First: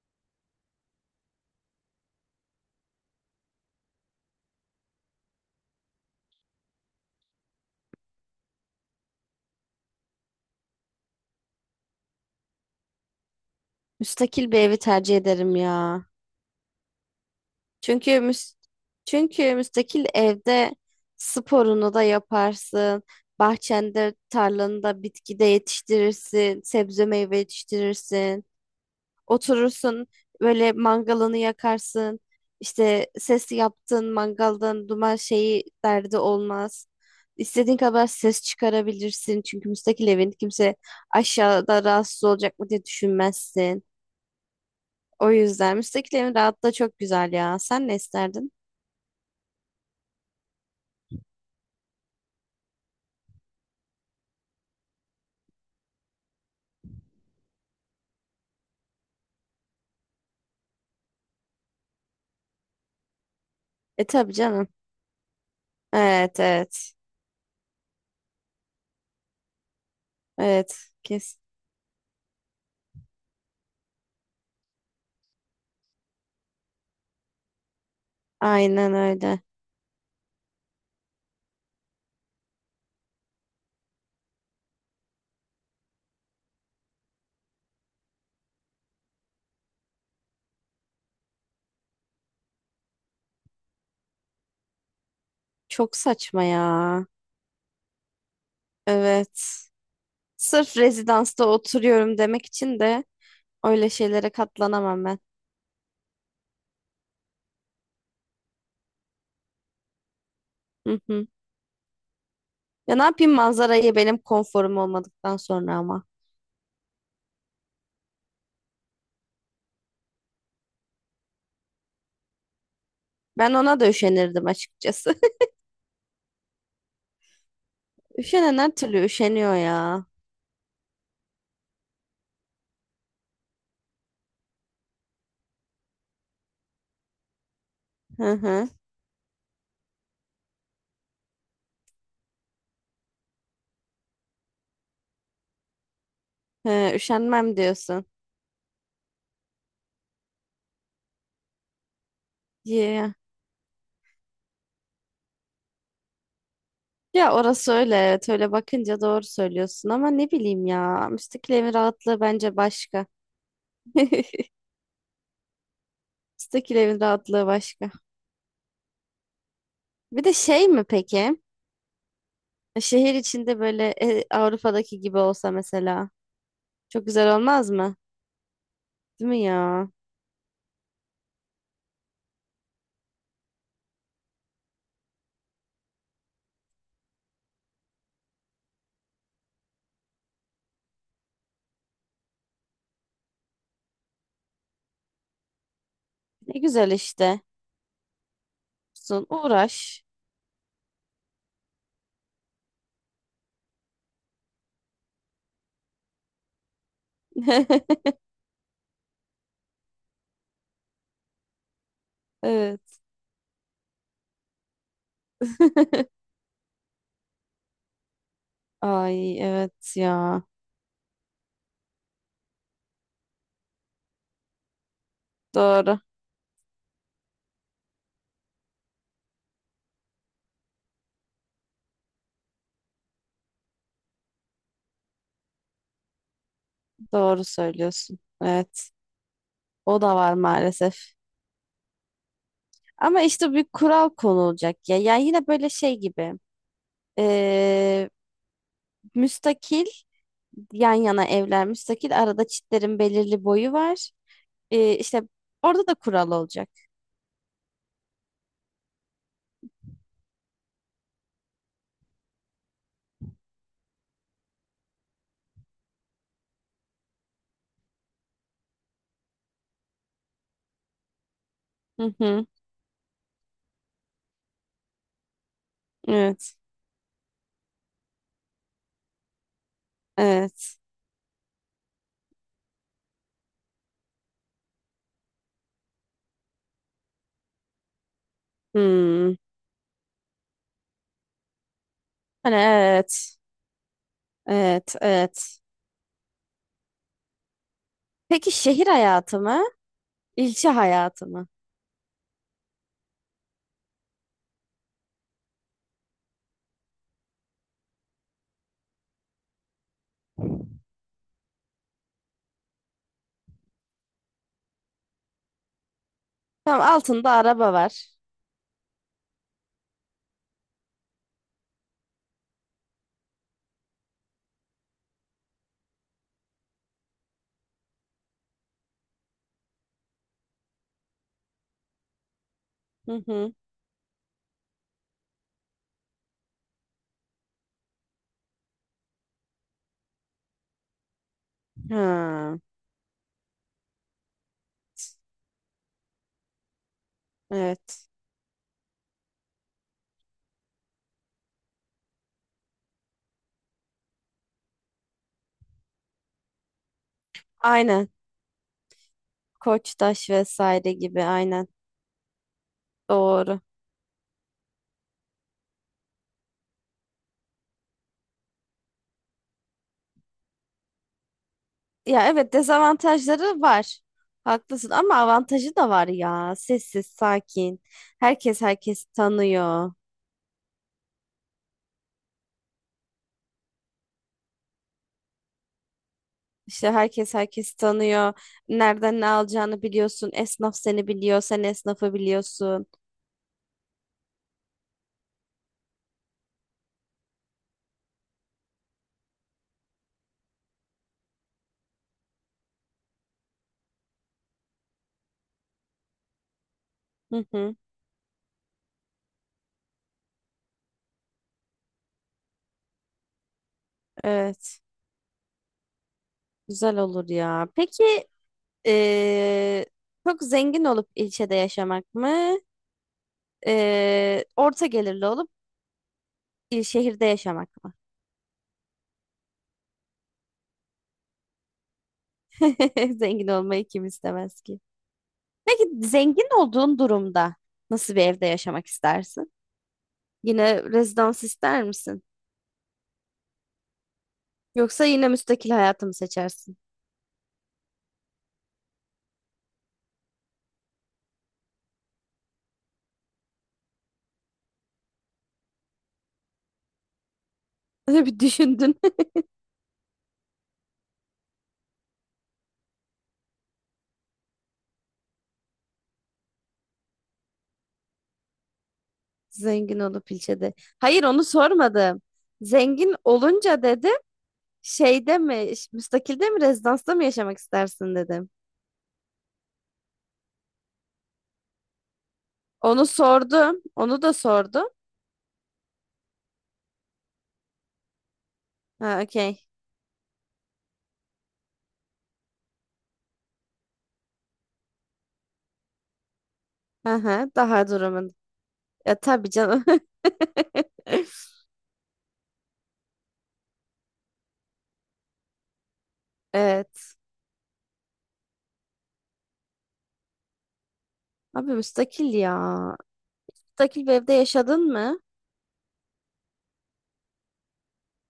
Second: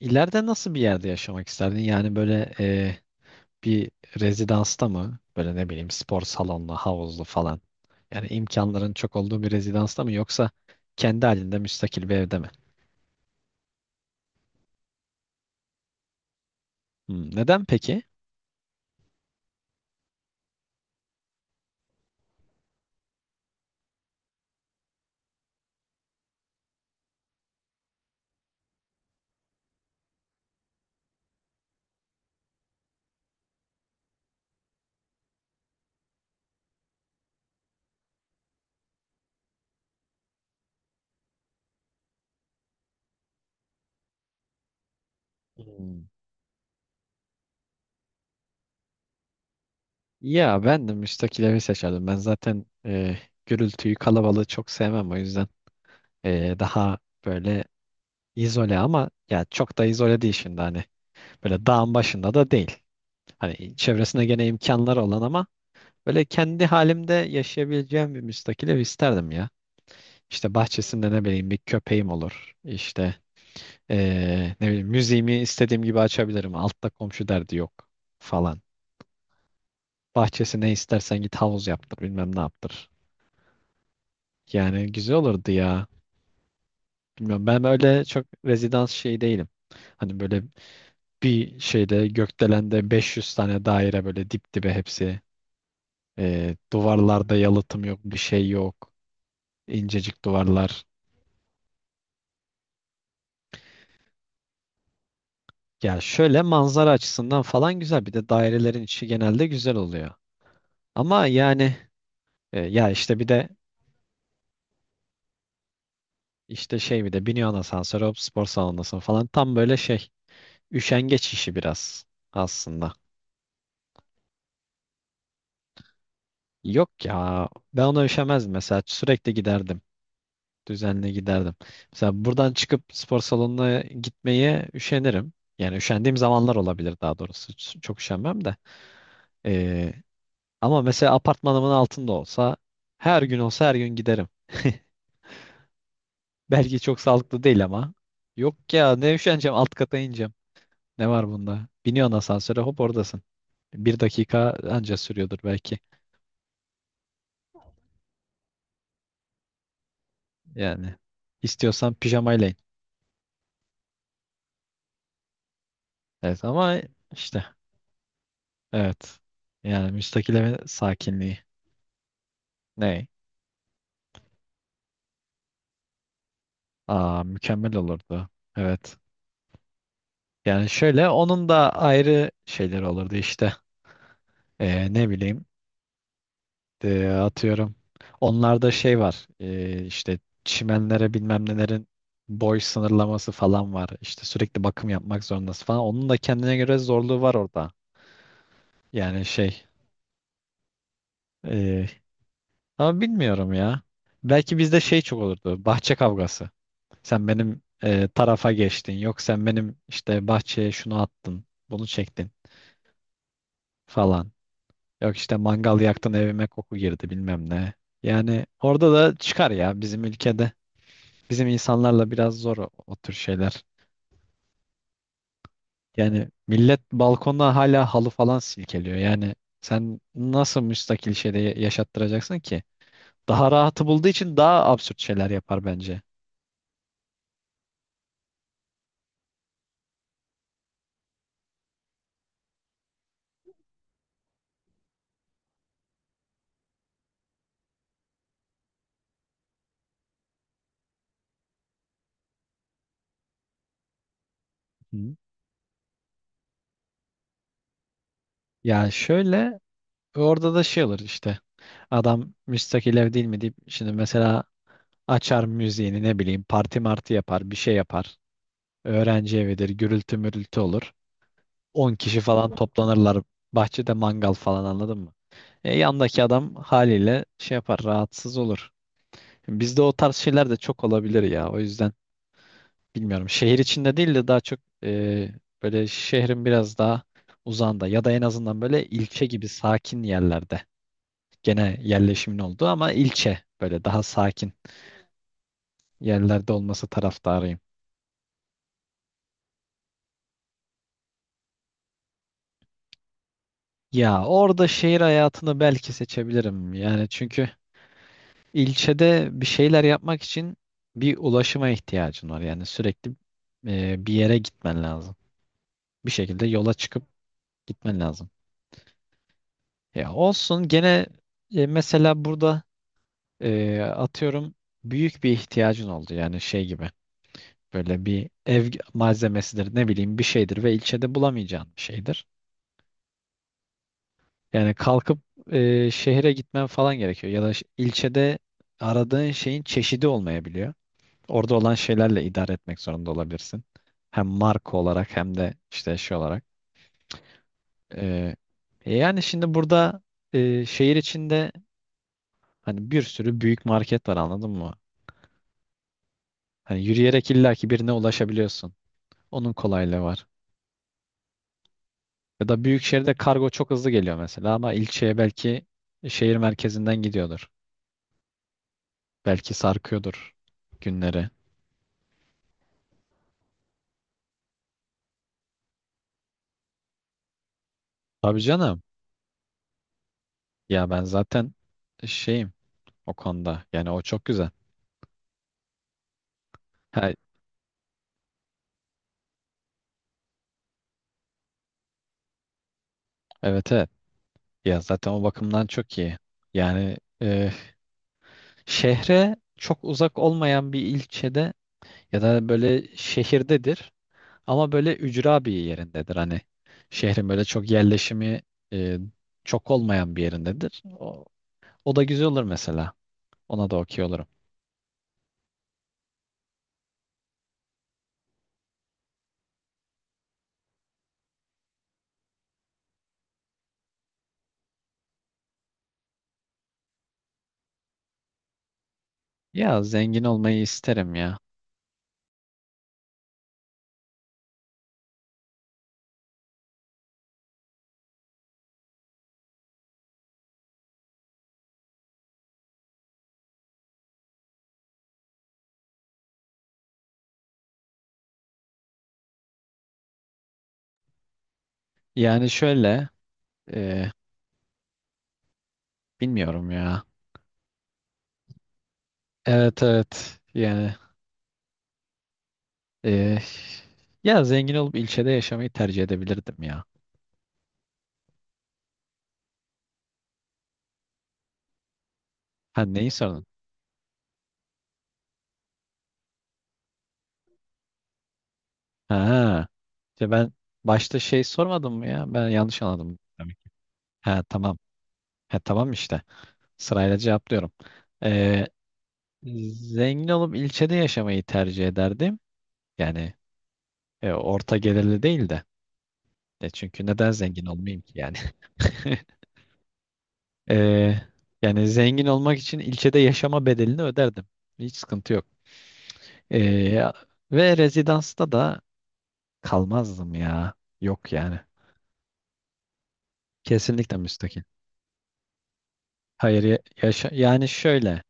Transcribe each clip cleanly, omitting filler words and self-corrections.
İleride nasıl bir yerde yaşamak isterdin? Yani böyle bir rezidansta mı? Böyle ne bileyim spor salonlu, havuzlu falan. Yani imkanların çok olduğu bir rezidansta mı yoksa kendi halinde müstakil bir evde mi? Müstakil bir evi tercih ederim ya. Hmm, neden peki? Çünkü çünkü müstakil evde sporunu da yaparsın. Bahçende, tarlanında bitki de yetiştirirsin, sebze meyve yetiştirirsin. Oturursun böyle mangalını yakarsın. İşte ses yaptığın mangaldan duman şeyi derdi olmaz. İstediğin kadar ses çıkarabilirsin. Çünkü müstakil evin kimse aşağıda rahatsız olacak mı diye düşünmezsin. O yüzden Hmm. müstakil evin rahatlığı çok güzel ya. Sen ne isterdin? Ya ben de müstakil evi seçerdim. Ben zaten gürültüyü, kalabalığı çok sevmem, o yüzden daha böyle izole, ama ya çok da izole değil şimdi hani. Böyle dağın başında da değil. Hani E çevresine tabii gene canım. imkanları olan ama böyle Evet kendi evet. halimde yaşayabileceğim bir müstakil ev isterdim ya. İşte Evet. bahçesinde ne Kes. bileyim bir köpeğim olur. İşte ne bileyim müziğimi istediğim gibi açabilirim. Altta komşu derdi yok falan. Aynen öyle. Bahçesi ne istersen git havuz yaptır bilmem ne yaptır. Yani güzel olurdu ya. Bilmiyorum, ben böyle çok rezidans şey değilim. Hani böyle bir şeyde, gökdelende 500 tane daire, böyle dip dibe hepsi. Çok saçma ya. Duvarlarda yalıtım yok, bir şey yok. Evet. İncecik Sırf duvarlar. rezidansta oturuyorum demek için de öyle şeylere katlanamam ben. Ya şöyle manzara açısından falan güzel. Bir de dairelerin içi genelde güzel oluyor. Hı Ama hı. yani ya Ya ne işte bir yapayım de manzarayı benim konforum olmadıktan sonra ama. işte şey, bir de biniyorsun asansöre hop spor salonundasın falan. Tam böyle şey, üşengeç işi biraz aslında. Ben ona da üşenirdim açıkçası. Yok ya, ben ona üşemezdim Üşenen her mesela, türlü sürekli üşeniyor giderdim. ya. Düzenli giderdim. Mesela buradan çıkıp spor salonuna gitmeye üşenirim. Yani üşendiğim zamanlar olabilir daha doğrusu. Çok Hı üşenmem de. hı. E, Ama mesela apartmanımın altında olsa her gün, olsa her gün giderim. Belki He, çok sağlıklı üşenmem değil ama. diyorsun. Yok ya, ne üşeneceğim alt kata ineceğim. Ne var bunda? Biniyorsun asansöre, hop Ya. oradasın. Bir dakika anca sürüyordur belki. Ya orası öyle evet öyle bakınca doğru söylüyorsun ama ne bileyim Yani ya müstakil evin istiyorsan rahatlığı pijamayla in. bence başka. Evet, Müstakil ama evin işte rahatlığı başka. evet. Yani Bir de müstakil evin şey mi peki? sakinliği. Ne? Şehir içinde böyle Avrupa'daki gibi olsa mesela çok Aa, güzel olmaz mükemmel mı? olurdu. Evet. Değil mi ya? Yani şöyle, onun da ayrı şeyleri olurdu işte. Ne bileyim. Atıyorum. Onlarda şey var. İşte çimenlere, bilmem nelerin boy sınırlaması falan var. İşte sürekli bakım yapmak zorundasın falan. Onun da kendine Ne göre güzel zorluğu var işte. orada. Yani Sun şey, uğraş. e, ama bilmiyorum ya. Belki bizde şey çok olurdu. Bahçe kavgası. Sen benim tarafa geçtin. Yok, sen benim işte bahçeye şunu attın. Bunu çektin Evet. falan. Yok işte mangal yaktın, evime koku girdi bilmem ne. Yani orada da Ay çıkar evet ya bizim ya. ülkede. Bizim insanlarla biraz zor o tür şeyler. Doğru. Yani millet balkonda hala halı falan silkeliyor. Yani sen nasıl müstakil şeyde yaşattıracaksın ki? Daha rahatı bulduğu için daha absürt şeyler yapar bence. Doğru söylüyorsun. Evet. O da var maalesef. Ama işte bir kural konulacak ya. Yani yine böyle şey gibi. Ee, Müstakil yan yana evler müstakil. Arada çitlerin belirli boyu var. Hı. İşte orada da kural olacak. Yani şöyle, orada da şey olur işte. Adam müstakil ev değil mi deyip şimdi mesela açar müziğini, ne bileyim parti marti yapar, bir şey yapar. Öğrenci evidir, gürültü mürültü olur. 10 Hı kişi hı. falan toplanırlar. Bahçede mangal falan, anladın mı? Yandaki adam Evet. haliyle şey yapar, rahatsız olur. Bizde o tarz şeyler de Evet. çok olabilir ya. O yüzden bilmiyorum. Şehir içinde değil de daha çok e, böyle şehrin biraz daha uzağında ya da en azından böyle ilçe Hmm. gibi sakin yerlerde. Gene yerleşimin Hani olduğu ama evet. ilçe böyle daha sakin Evet. Evet. yerlerde olması taraftarıyım. Peki şehir hayatı mı? İlçe hayatı mı? Ya orada şehir hayatını belki seçebilirim. Yani çünkü İlçede bir şeyler yapmak için bir ulaşıma ihtiyacın var. Yani sürekli bir yere gitmen lazım. Bir şekilde yola Tam çıkıp altında araba gitmen var. lazım. Ya olsun, gene mesela burada atıyorum büyük bir ihtiyacın oldu. Yani şey gibi, böyle bir ev malzemesidir, ne bileyim bir şeydir ve ilçede bulamayacağın bir şeydir. Hı hı. Yani kalkıp şehre gitmen falan gerekiyor. Ya da ilçede aradığın şeyin çeşidi olmayabiliyor. Orada olan şeylerle idare Ha, etmek zorunda olabilirsin. Hem marka olarak hem de işte şey olarak. evet. Ee, yani şimdi burada şehir içinde hani bir sürü büyük market var, anladın mı? Hani yürüyerek illaki birine Aynen. ulaşabiliyorsun. Onun kolaylığı var. Koçtaş vesaire gibi aynen. Ya da büyük şehirde kargo Doğru. çok hızlı geliyor mesela, ama ilçeye belki şehir merkezinden gidiyordur. Belki sarkıyordur günleri. Ya evet dezavantajları var. Haklısın ama avantajı da var ya. Sessiz, sakin. Tabii Herkes canım. herkesi tanıyor. Ya ben zaten şeyim o konuda. Yani o çok güzel. İşte Ha, herkes herkesi tanıyor. Nereden ne alacağını biliyorsun. Esnaf seni biliyor. Sen esnafı biliyorsun. evet, evet. Ya zaten o bakımdan çok iyi. Yani e, şehre çok uzak olmayan bir ilçede ya da böyle şehirdedir ama böyle ücra bir yerindedir. Hani şehrin böyle Hı çok hı. yerleşimi e, çok olmayan bir yerindedir. O da güzel olur mesela. Ona da okey olurum. Evet. Güzel olur ya. Peki Ee, çok zengin olup ilçede yaşamak mı? Orta gelirli olup il şehirde yaşamak mı? Ya zengin olmayı isterim ya. Zengin olmayı kim istemez ki? Peki zengin olduğun durumda nasıl bir evde yaşamak istersin? Yine rezidans ister misin? Yoksa yine müstakil hayatı mı seçersin? Yani şöyle e, bilmiyorum ya. Öyle bir düşündün. Evet evet, yani e, ya zengin olup ilçede yaşamayı tercih edebilirdim ya. Zengin olup ilçede. Hayır onu sormadım. Ha, neyi Zengin sordun? olunca dedim şeyde mi, müstakilde mi, rezidansta mı yaşamak istersin dedim. Ha. İşte ben başta şey sormadım mı ya? Ben yanlış Onu anladım demek ki. sordum. Onu da Ha tamam. sordum. Ha tamam işte. Sırayla cevaplıyorum. Ee, Ha, okey. Zengin olup ilçede yaşamayı tercih ederdim. Yani orta gelirli değil de. Çünkü Hı neden hı, zengin daha olmayayım ki durumun. yani? Ya tabii canım. Ee, Yani zengin olmak için ilçede yaşama bedelini öderdim. Hiç sıkıntı yok. Ee, Evet. Ve rezidansta da kalmazdım ya. Yok yani. Abi müstakil ya. Müstakil bir Kesinlikle evde müstakil. yaşadın mı? Hayır, yaşa yani şöyle.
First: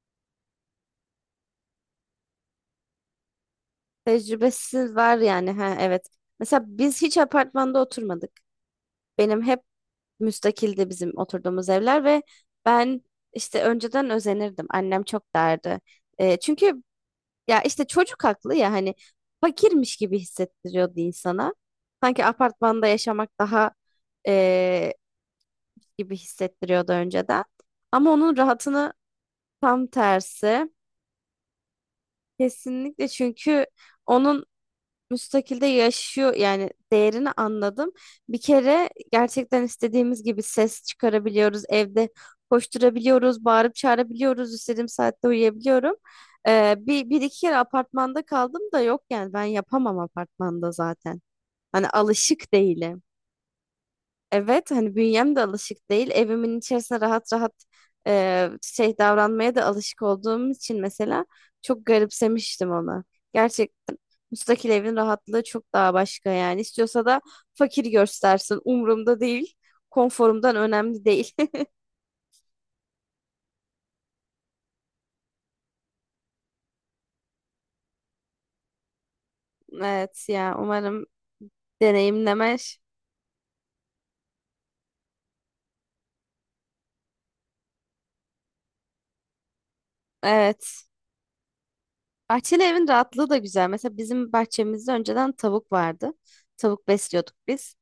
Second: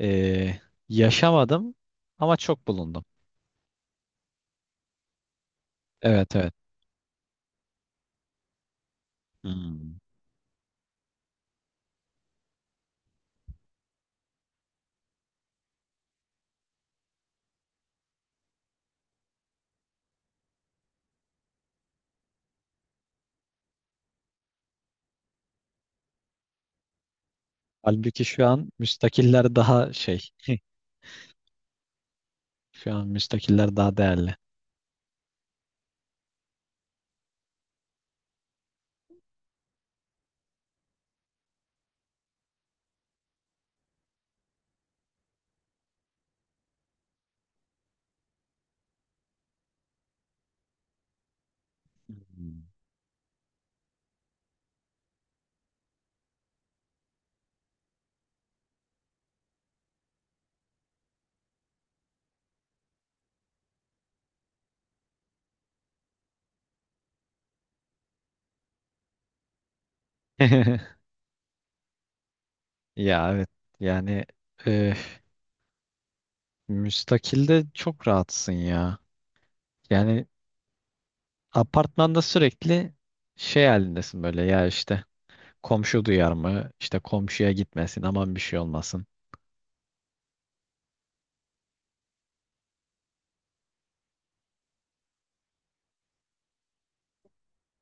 Ee, Yaşamadım ama çok bulundum. Tecrübesiz var yani. Ha, evet. Evet, evet. Mesela biz hiç apartmanda oturmadık. Benim hep Hmm. müstakildi bizim oturduğumuz evler ve ben işte önceden özenirdim. Annem çok derdi. E, çünkü ya işte çocuk haklı ya hani fakirmiş gibi hissettiriyordu insana. Sanki apartmanda yaşamak daha eee, gibi hissettiriyordu önceden. Ama Halbuki onun şu an rahatını müstakiller tam daha şey. tersi. Şu an Kesinlikle çünkü müstakiller daha değerli. onun müstakilde yaşıyor yani değerini anladım. Bir kere gerçekten istediğimiz gibi ses çıkarabiliyoruz. Evde koşturabiliyoruz, bağırıp çağırabiliyoruz. İstediğim saatte uyuyabiliyorum. Bir iki kere apartmanda kaldım da yok yani ben yapamam apartmanda zaten. Hani alışık Hmm. değilim. Evet hani bünyem de alışık değil. Evimin içerisinde rahat rahat şey davranmaya da alışık olduğum için mesela çok garipsemiştim onu. Gerçekten müstakil evin rahatlığı çok daha başka yani. İstiyorsa da fakir göstersin. Umurumda değil. Konforumdan önemli değil. Ya evet. Yani e, müstakilde çok rahatsın ya. Evet Yani ya umarım apartmanda deneyimlemer. sürekli şey halindesin, böyle ya işte komşu duyar mı? İşte komşuya gitmesin, aman bir şey olmasın. Evet. Bahçeli evin rahatlığı da güzel. Mesela bizim bahçemizde önceden tavuk vardı. Tavuk besliyorduk biz.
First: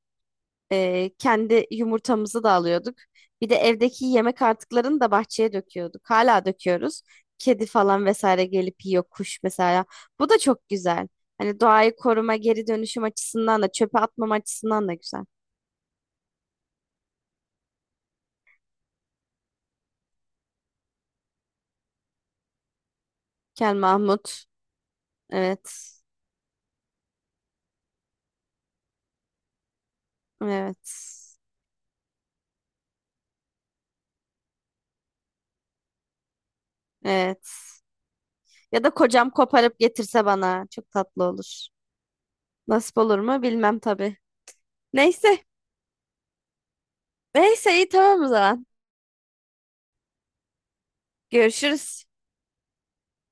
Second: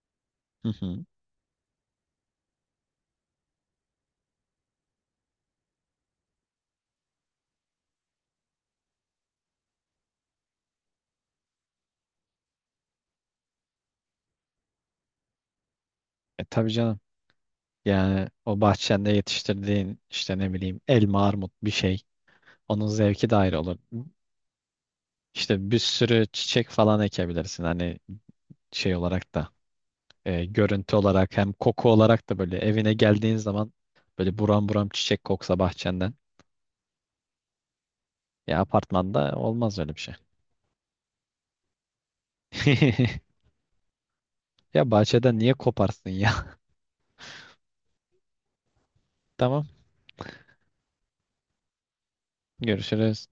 Hı hı. Kendi yumurtamızı da alıyorduk. Bir de evdeki yemek artıklarını da bahçeye döküyorduk. Hala döküyoruz. Kedi falan vesaire gelip yiyor, kuş mesela. Bu da çok güzel. Hani doğayı koruma, geri dönüşüm açısından da çöpe atmam açısından da güzel. E tabii canım. Yani o bahçende yetiştirdiğin işte, ne bileyim, elma, armut bir şey. Onun zevki de ayrı Kel olur. Mahmut. İşte bir Evet. sürü çiçek falan ekebilirsin. Hani şey olarak da Evet. görüntü olarak hem koku olarak da böyle evine geldiğin zaman böyle buram buram çiçek koksa bahçenden. Evet. Ya Ya da kocam apartmanda olmaz koparıp öyle bir şey. getirse bana çok tatlı olur. Nasip olur mu bilmem tabii. Ya bahçeden Neyse. niye koparsın ya? Neyse iyi tamam o zaman. Tamam. Görüşürüz. Görüşürüz.